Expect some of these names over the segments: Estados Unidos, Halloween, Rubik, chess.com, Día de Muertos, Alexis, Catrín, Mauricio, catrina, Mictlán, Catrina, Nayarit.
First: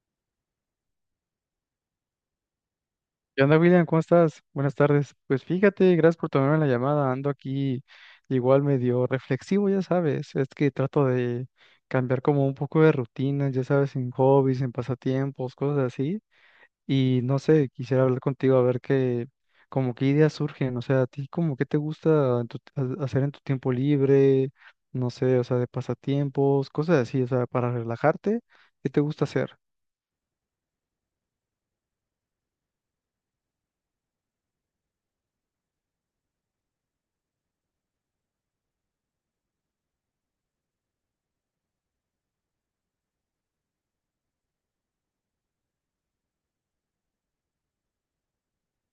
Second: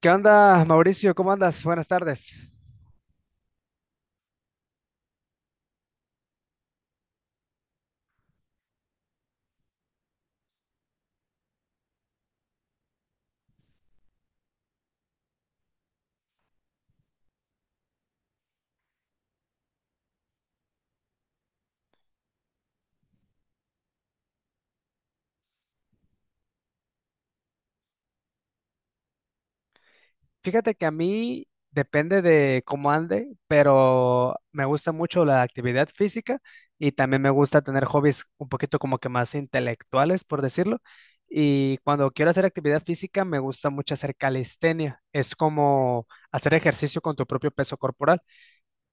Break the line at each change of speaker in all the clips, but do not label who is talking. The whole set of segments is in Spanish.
¿Qué onda, Mauricio? ¿Cómo andas? Buenas tardes.
¿Qué onda, William? ¿Cómo estás? Buenas tardes. Pues fíjate, gracias por tomarme la llamada. Ando aquí igual medio reflexivo, ya sabes. Es que trato de cambiar como un poco de rutina, ya sabes, en hobbies, en pasatiempos, cosas así. Y no sé, quisiera hablar contigo a ver qué, como qué ideas surgen. O sea, a ti como qué te gusta en hacer en tu tiempo libre, no sé, o sea, de pasatiempos, cosas así, o sea, para relajarte, ¿qué te gusta hacer?
Fíjate que a mí depende de cómo ande, pero me gusta mucho la actividad física y también me gusta tener hobbies un poquito como que más intelectuales, por decirlo. Y cuando quiero hacer actividad física, me gusta mucho hacer calistenia. Es como hacer ejercicio con tu propio peso corporal.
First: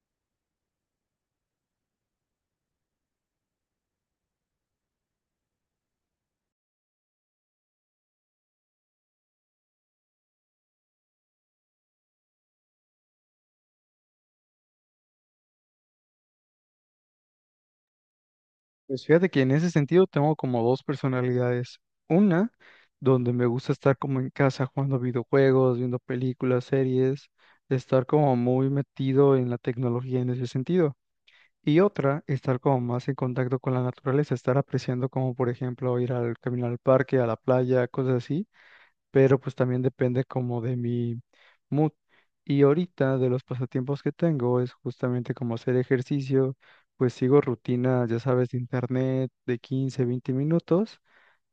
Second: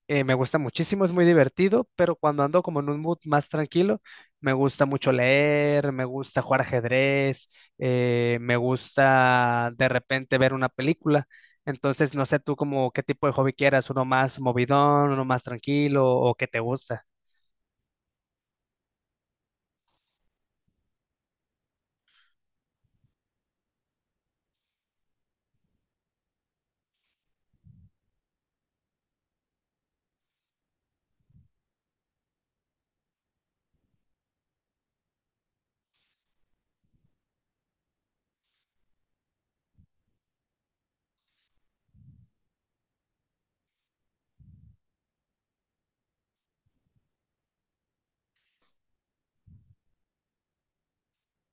Me gusta muchísimo, es muy divertido, pero cuando ando como en un mood más tranquilo, me gusta mucho leer, me gusta jugar ajedrez, me gusta de repente ver una película. Entonces, no sé tú como qué tipo de hobby quieras, uno más movidón, uno más tranquilo o qué te gusta.
Pues fíjate que en ese sentido tengo como dos personalidades. Una, donde me gusta estar como en casa jugando videojuegos, viendo películas, series, estar como muy metido en la tecnología en ese sentido. Y otra, estar como más en contacto con la naturaleza, estar apreciando como por ejemplo ir al caminar al parque, a la playa, cosas así, pero pues también depende como de mi mood. Y ahorita de los pasatiempos que tengo es justamente como hacer ejercicio, pues sigo rutinas, ya sabes, de internet de 15 20 minutos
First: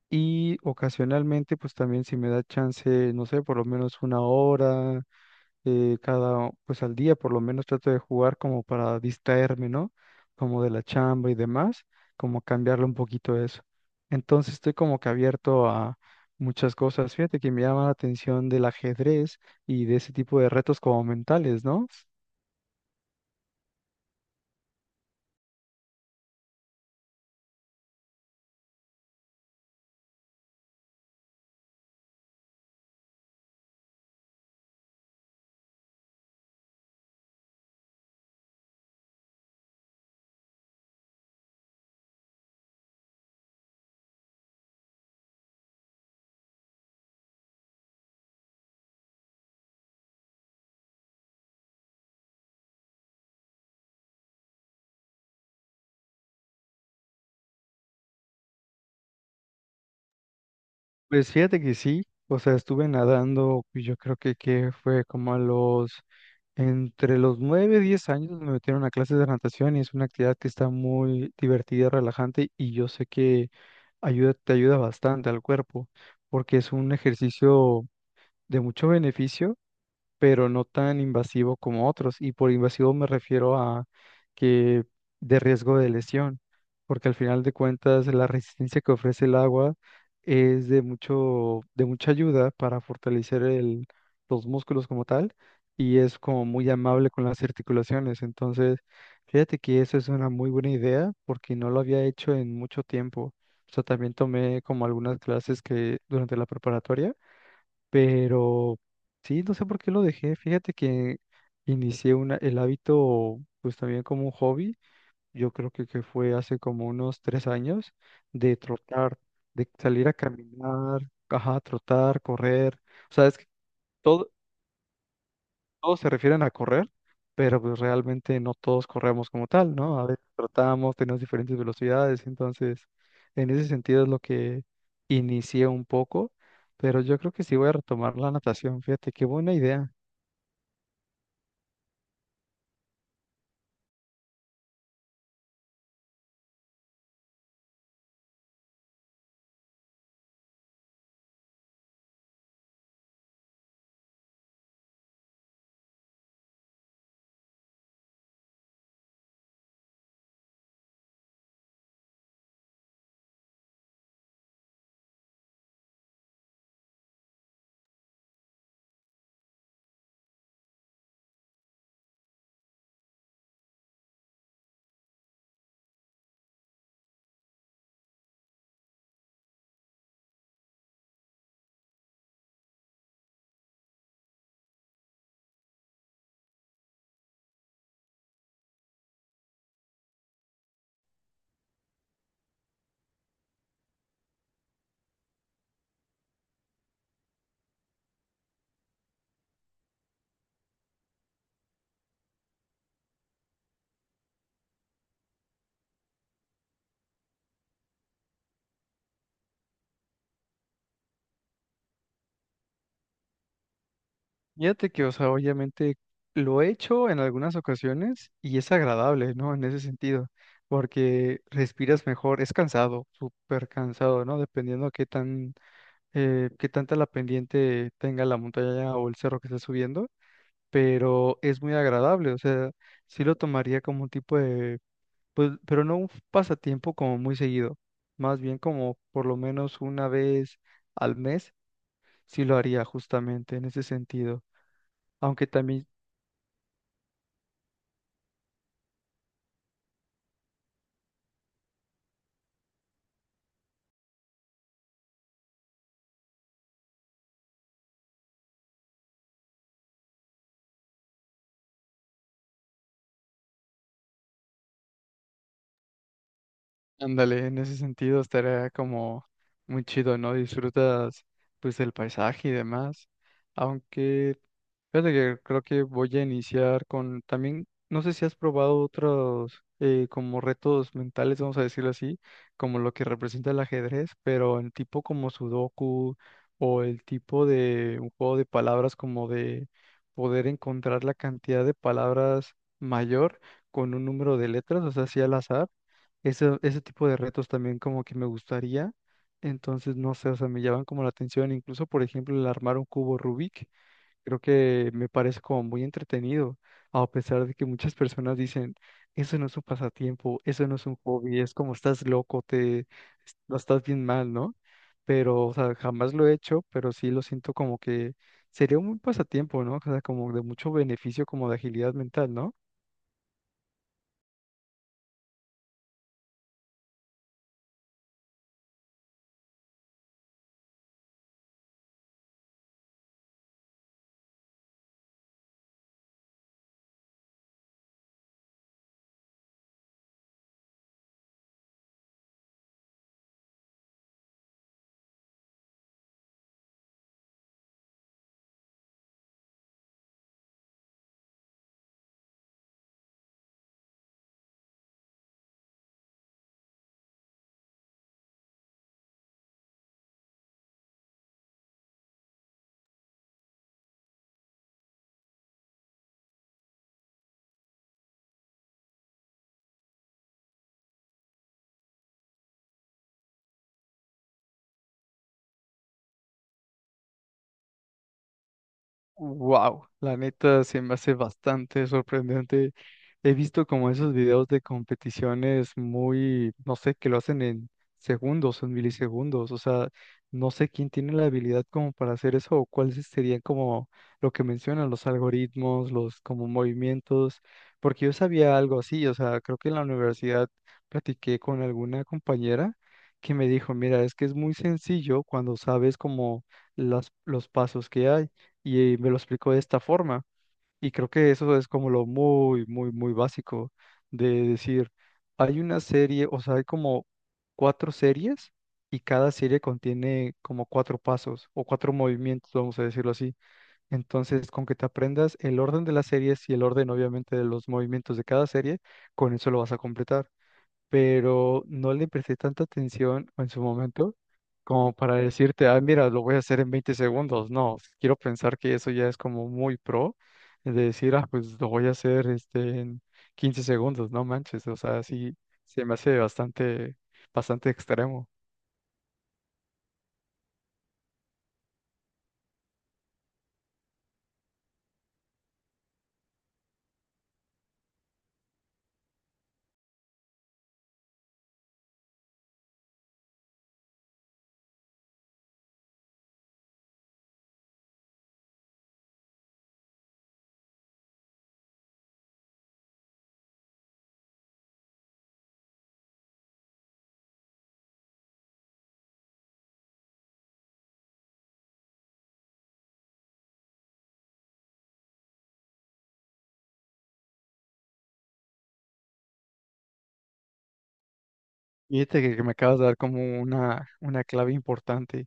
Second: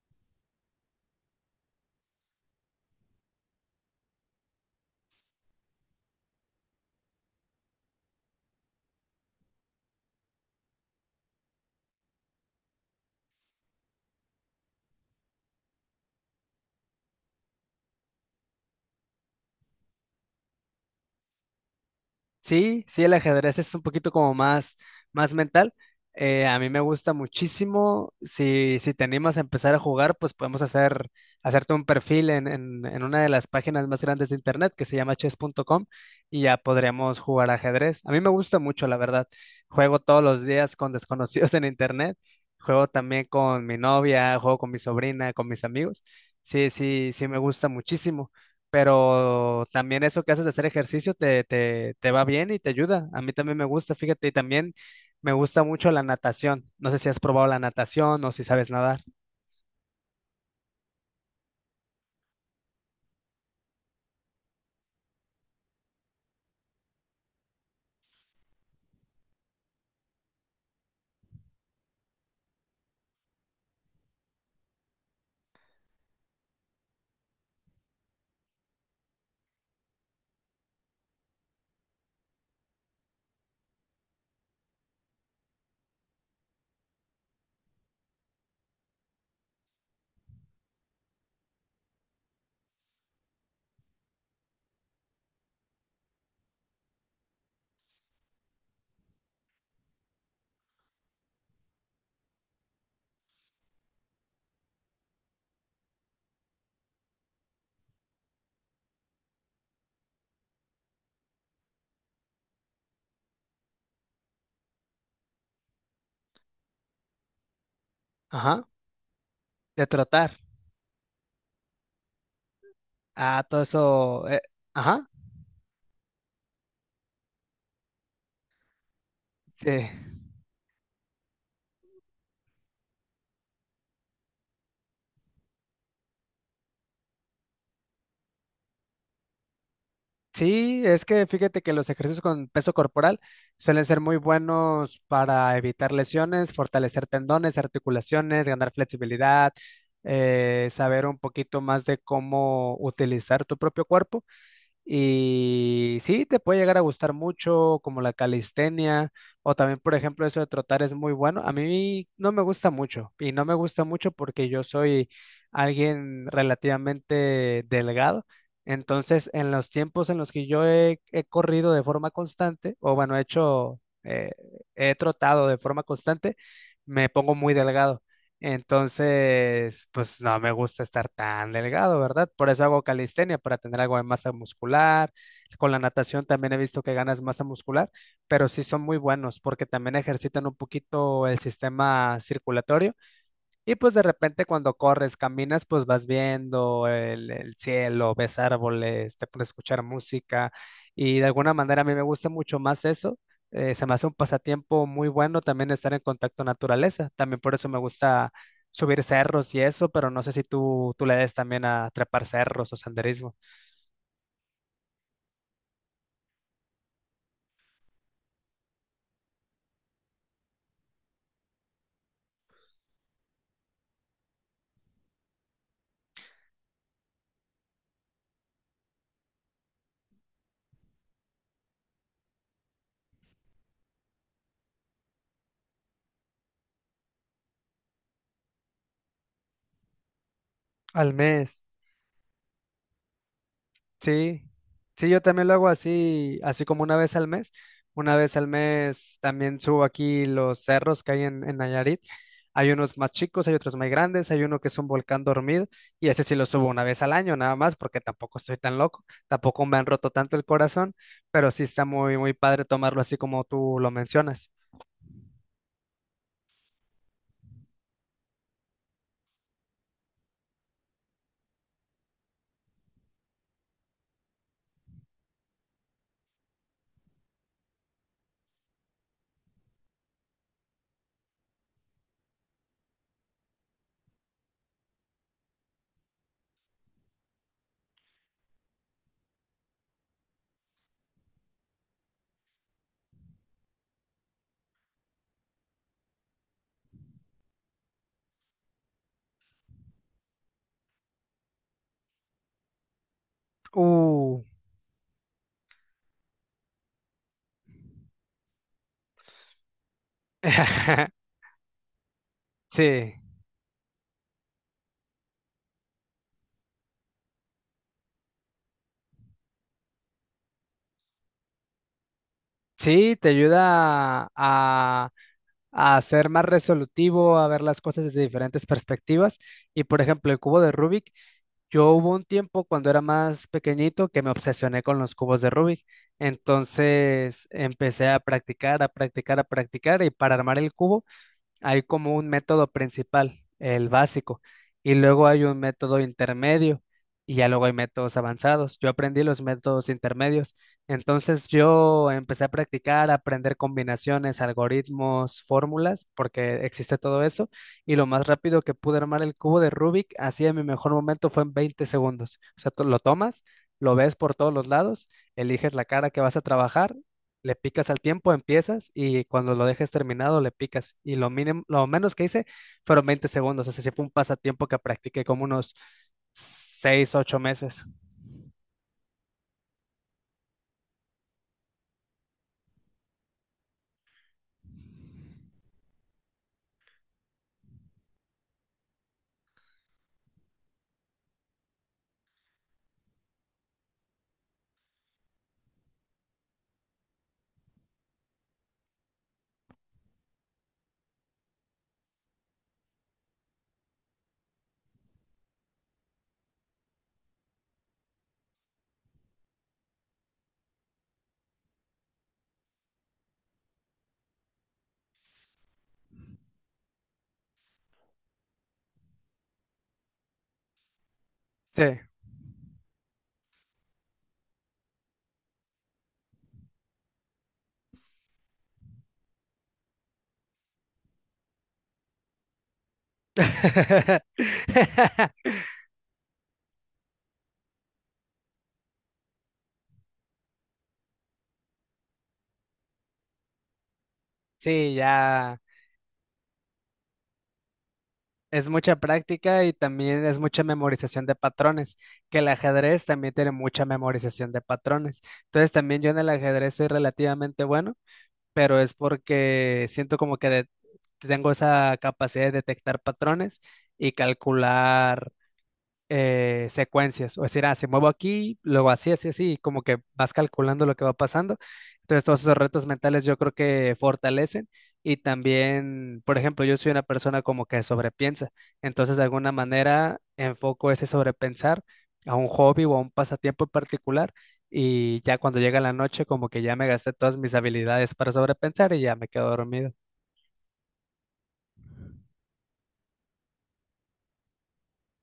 y ocasionalmente pues también si me da chance, no sé, por lo menos una hora, pues al día por lo menos trato de jugar como para distraerme, ¿no? Como de la chamba y demás, como cambiarle un poquito eso. Entonces estoy como que abierto a muchas cosas. Fíjate que me llama la atención del ajedrez y de ese tipo de retos como mentales, ¿no?
Sí, sí, el ajedrez es un poquito como más, más mental. A mí me gusta muchísimo. Si, si te animas a empezar a jugar, pues podemos hacer, hacerte un perfil en una de las páginas más grandes de internet que se llama chess.com y ya podríamos jugar ajedrez. A mí me gusta mucho, la verdad. Juego todos los días con desconocidos en internet. Juego también con mi novia, juego con mi sobrina, con mis amigos. Sí, sí, sí, me gusta muchísimo, pero también eso que haces de hacer ejercicio te va bien y te ayuda. A mí también me gusta, fíjate, y también me gusta mucho la natación. No sé si has probado la natación o si sabes nadar.
Pues fíjate que sí, o sea, estuve nadando, y yo creo que fue como a los, entre los 9 y 10 años me metieron a clases de natación y es una actividad que está muy divertida, relajante y yo sé que ayuda, te ayuda bastante al cuerpo porque es un ejercicio de mucho beneficio pero no tan invasivo como otros. Y por invasivo me refiero a que de riesgo de lesión, porque al final de cuentas la resistencia que ofrece el agua es de mucho, de mucha ayuda para fortalecer el, los músculos como tal y es como muy amable con las articulaciones. Entonces, fíjate que eso es una muy buena idea porque no lo había hecho en mucho tiempo. O sea, también tomé como algunas clases que durante la preparatoria, pero sí, no sé por qué lo dejé. Fíjate que inicié el hábito, pues también como un hobby. Yo creo que fue hace como unos 3 años de
Ajá,
trotar, de
de
salir a
trotar.
caminar, ajá, trotar, correr. O sea, es
Ah,
que
todo eso.
todo,
Ajá,
todos se refieren a correr, pero pues realmente no todos corremos como tal, ¿no? A
sí.
veces tratamos, tenemos diferentes velocidades, entonces en ese sentido es lo que inicié un poco, pero yo creo que sí voy a retomar la natación, fíjate, qué buena idea.
Sí, es que fíjate que los ejercicios con peso corporal suelen ser muy buenos para evitar lesiones, fortalecer tendones, articulaciones, ganar flexibilidad, saber un poquito más de cómo utilizar tu propio cuerpo. Y sí, te puede llegar a gustar mucho, como la calistenia, o también, por ejemplo, eso de trotar es muy bueno. A mí no me gusta mucho, y no me gusta mucho porque yo soy alguien relativamente delgado. Entonces, en los tiempos en los que yo he corrido de forma constante, o bueno, he hecho, he trotado de forma constante, me pongo muy delgado. Entonces, pues no me gusta estar tan delgado, ¿verdad? Por eso hago calistenia, para tener algo de masa muscular. Con la natación también he visto que ganas masa muscular, pero sí son muy buenos porque también ejercitan un poquito el sistema circulatorio y pues de repente cuando corres, caminas, pues vas viendo el cielo, ves árboles, te puedes escuchar música y de alguna manera a mí me gusta mucho más eso. Se me hace un pasatiempo muy bueno también estar en contacto con naturaleza. También por eso me gusta subir cerros y eso, pero no sé si tú le des también a trepar cerros o senderismo.
Fíjate que, o sea, obviamente lo he hecho en algunas ocasiones y es agradable, ¿no? En ese sentido, porque respiras mejor, es cansado, súper cansado, ¿no? Dependiendo qué tan, qué tanta la pendiente tenga la montaña o el cerro que estés subiendo, pero es muy agradable, o sea, sí lo tomaría como un tipo de, pues, pero no un pasatiempo como muy seguido, más bien como por lo menos una vez
Al
al mes,
mes.
sí lo haría justamente en ese
Sí,
sentido,
sí, yo
aunque
también lo hago
también.
así, así como una vez al mes. Una vez al mes también subo aquí los cerros que hay en Nayarit. Hay unos más chicos, hay otros más grandes, hay uno que es un volcán dormido y ese sí lo subo una vez al año nada más porque tampoco estoy tan loco, tampoco me han roto tanto el corazón, pero sí está muy, muy padre tomarlo así como tú lo mencionas.
Ándale, en ese sentido estaría como muy chido, ¿no? Disfrutas pues del paisaje y demás. Aunque, fíjate que creo que voy a iniciar con también, no sé si has probado otros como retos mentales, vamos a decirlo así, como lo que representa el ajedrez, pero en tipo como Sudoku o el tipo de un juego de palabras como de poder encontrar la cantidad de palabras mayor con un número de letras, o sea, así al azar ese tipo de retos también como que me gustaría. Entonces, no sé, o sea, me llaman como la atención. Incluso, por ejemplo, el armar un cubo Rubik, creo
Uh,
que me parece como muy entretenido, a pesar de que muchas personas dicen, eso no es un pasatiempo, eso no es un hobby, es como estás loco, te,
sí,
lo estás bien mal, ¿no? Pero, o sea, jamás lo he hecho, pero sí lo siento como que sería un buen pasatiempo, ¿no? O sea, como de mucho beneficio, como de agilidad mental, ¿no?
sí, te ayuda a ser más resolutivo, a ver las cosas desde diferentes perspectivas. Y por ejemplo, el cubo de Rubik, yo hubo un tiempo cuando era más pequeñito que me obsesioné con los cubos de Rubik. Entonces empecé a practicar, a practicar, a practicar y para armar el cubo hay como un método principal, el básico, y luego hay un método intermedio y ya luego hay métodos avanzados. Yo aprendí los métodos intermedios, entonces yo empecé a practicar, a aprender combinaciones, algoritmos, fórmulas, porque existe todo eso, y lo más rápido que pude armar el cubo de Rubik, así en mi mejor momento fue en 20 segundos. O sea, tú lo tomas, lo ves por todos los lados, eliges la cara que vas a trabajar, le picas al tiempo, empiezas y cuando lo dejes terminado le picas. Y lo mínimo, lo menos que hice fueron 20 segundos. Así que fue un pasatiempo que practiqué como unos 6, ocho meses.
Wow, la neta se me hace bastante sorprendente. He visto como esos videos de competiciones muy, no sé, que lo hacen en segundos, en milisegundos. O sea, no sé quién tiene la habilidad como para hacer eso o cuáles serían como lo que mencionan, los algoritmos, los como movimientos, porque yo sabía algo así. O sea, creo que en la universidad platiqué con alguna compañera que me dijo, mira, es que es muy sencillo cuando sabes como las, los pasos que hay y me lo explicó de esta forma. Y creo que eso es como lo muy, muy, muy básico de decir, hay una serie, o sea, hay como cuatro series y cada serie contiene como cuatro pasos o cuatro
Sí.
movimientos, vamos a decirlo así. Entonces, con que te aprendas el orden de las series y el orden, obviamente, de los movimientos de cada serie, con eso lo vas a completar, pero no le presté tanta atención en su momento como para decirte, ah, mira, lo voy a hacer en 20 segundos. No, quiero pensar que eso ya es como muy pro, de decir, ah, pues lo voy a hacer este, en 15 segundos, no manches, o
Sí,
sea, sí,
ya
se me hace bastante, bastante extremo.
es mucha práctica y también es mucha memorización de patrones, que el ajedrez también tiene mucha memorización de patrones. Entonces también yo en el ajedrez soy relativamente bueno, pero es porque siento como que tengo esa capacidad de detectar patrones y calcular secuencias, o decir, ah, se muevo aquí, luego así, así, así, y como que vas calculando lo que va pasando. Entonces, todos esos retos mentales yo creo que fortalecen y también, por ejemplo, yo soy una persona como que sobrepiensa, entonces de alguna manera enfoco ese sobrepensar a un hobby o a un pasatiempo en particular y ya cuando llega la noche como que ya me gasté todas mis habilidades para sobrepensar y ya me quedo dormido.
Fíjate que me acabas de dar como una clave importante.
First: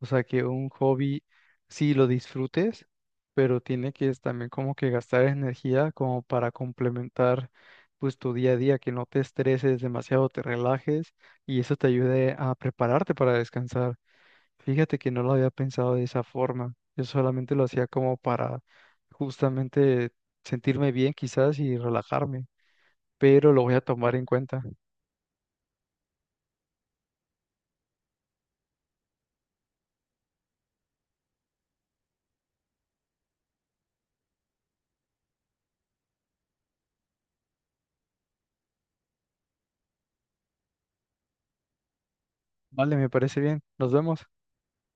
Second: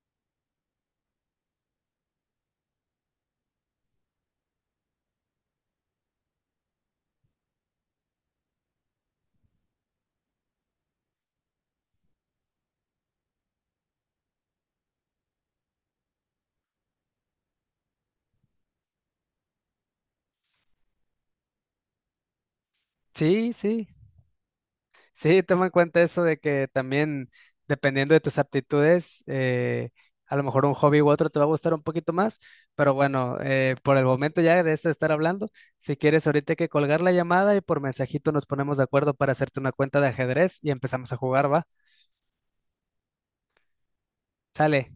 O sea, que un hobby sí lo disfrutes, pero tiene que es también como que gastar energía como para complementar pues tu día a día, que no te estreses demasiado, te relajes y eso te ayude a prepararte para descansar. Fíjate que no lo había pensado de esa forma. Yo solamente lo hacía como para justamente sentirme bien quizás y relajarme,
Sí,
pero lo voy a
sí.
tomar en cuenta.
Sí, toma en cuenta eso de que también dependiendo de tus aptitudes, a lo mejor un hobby u otro te va a gustar un poquito más, pero bueno, por el momento ya de esto de estar hablando, si quieres ahorita hay que colgar la llamada y por mensajito nos ponemos de acuerdo para hacerte una cuenta de ajedrez y empezamos a jugar, ¿va?
Vale, me parece bien. Nos vemos.
Sale.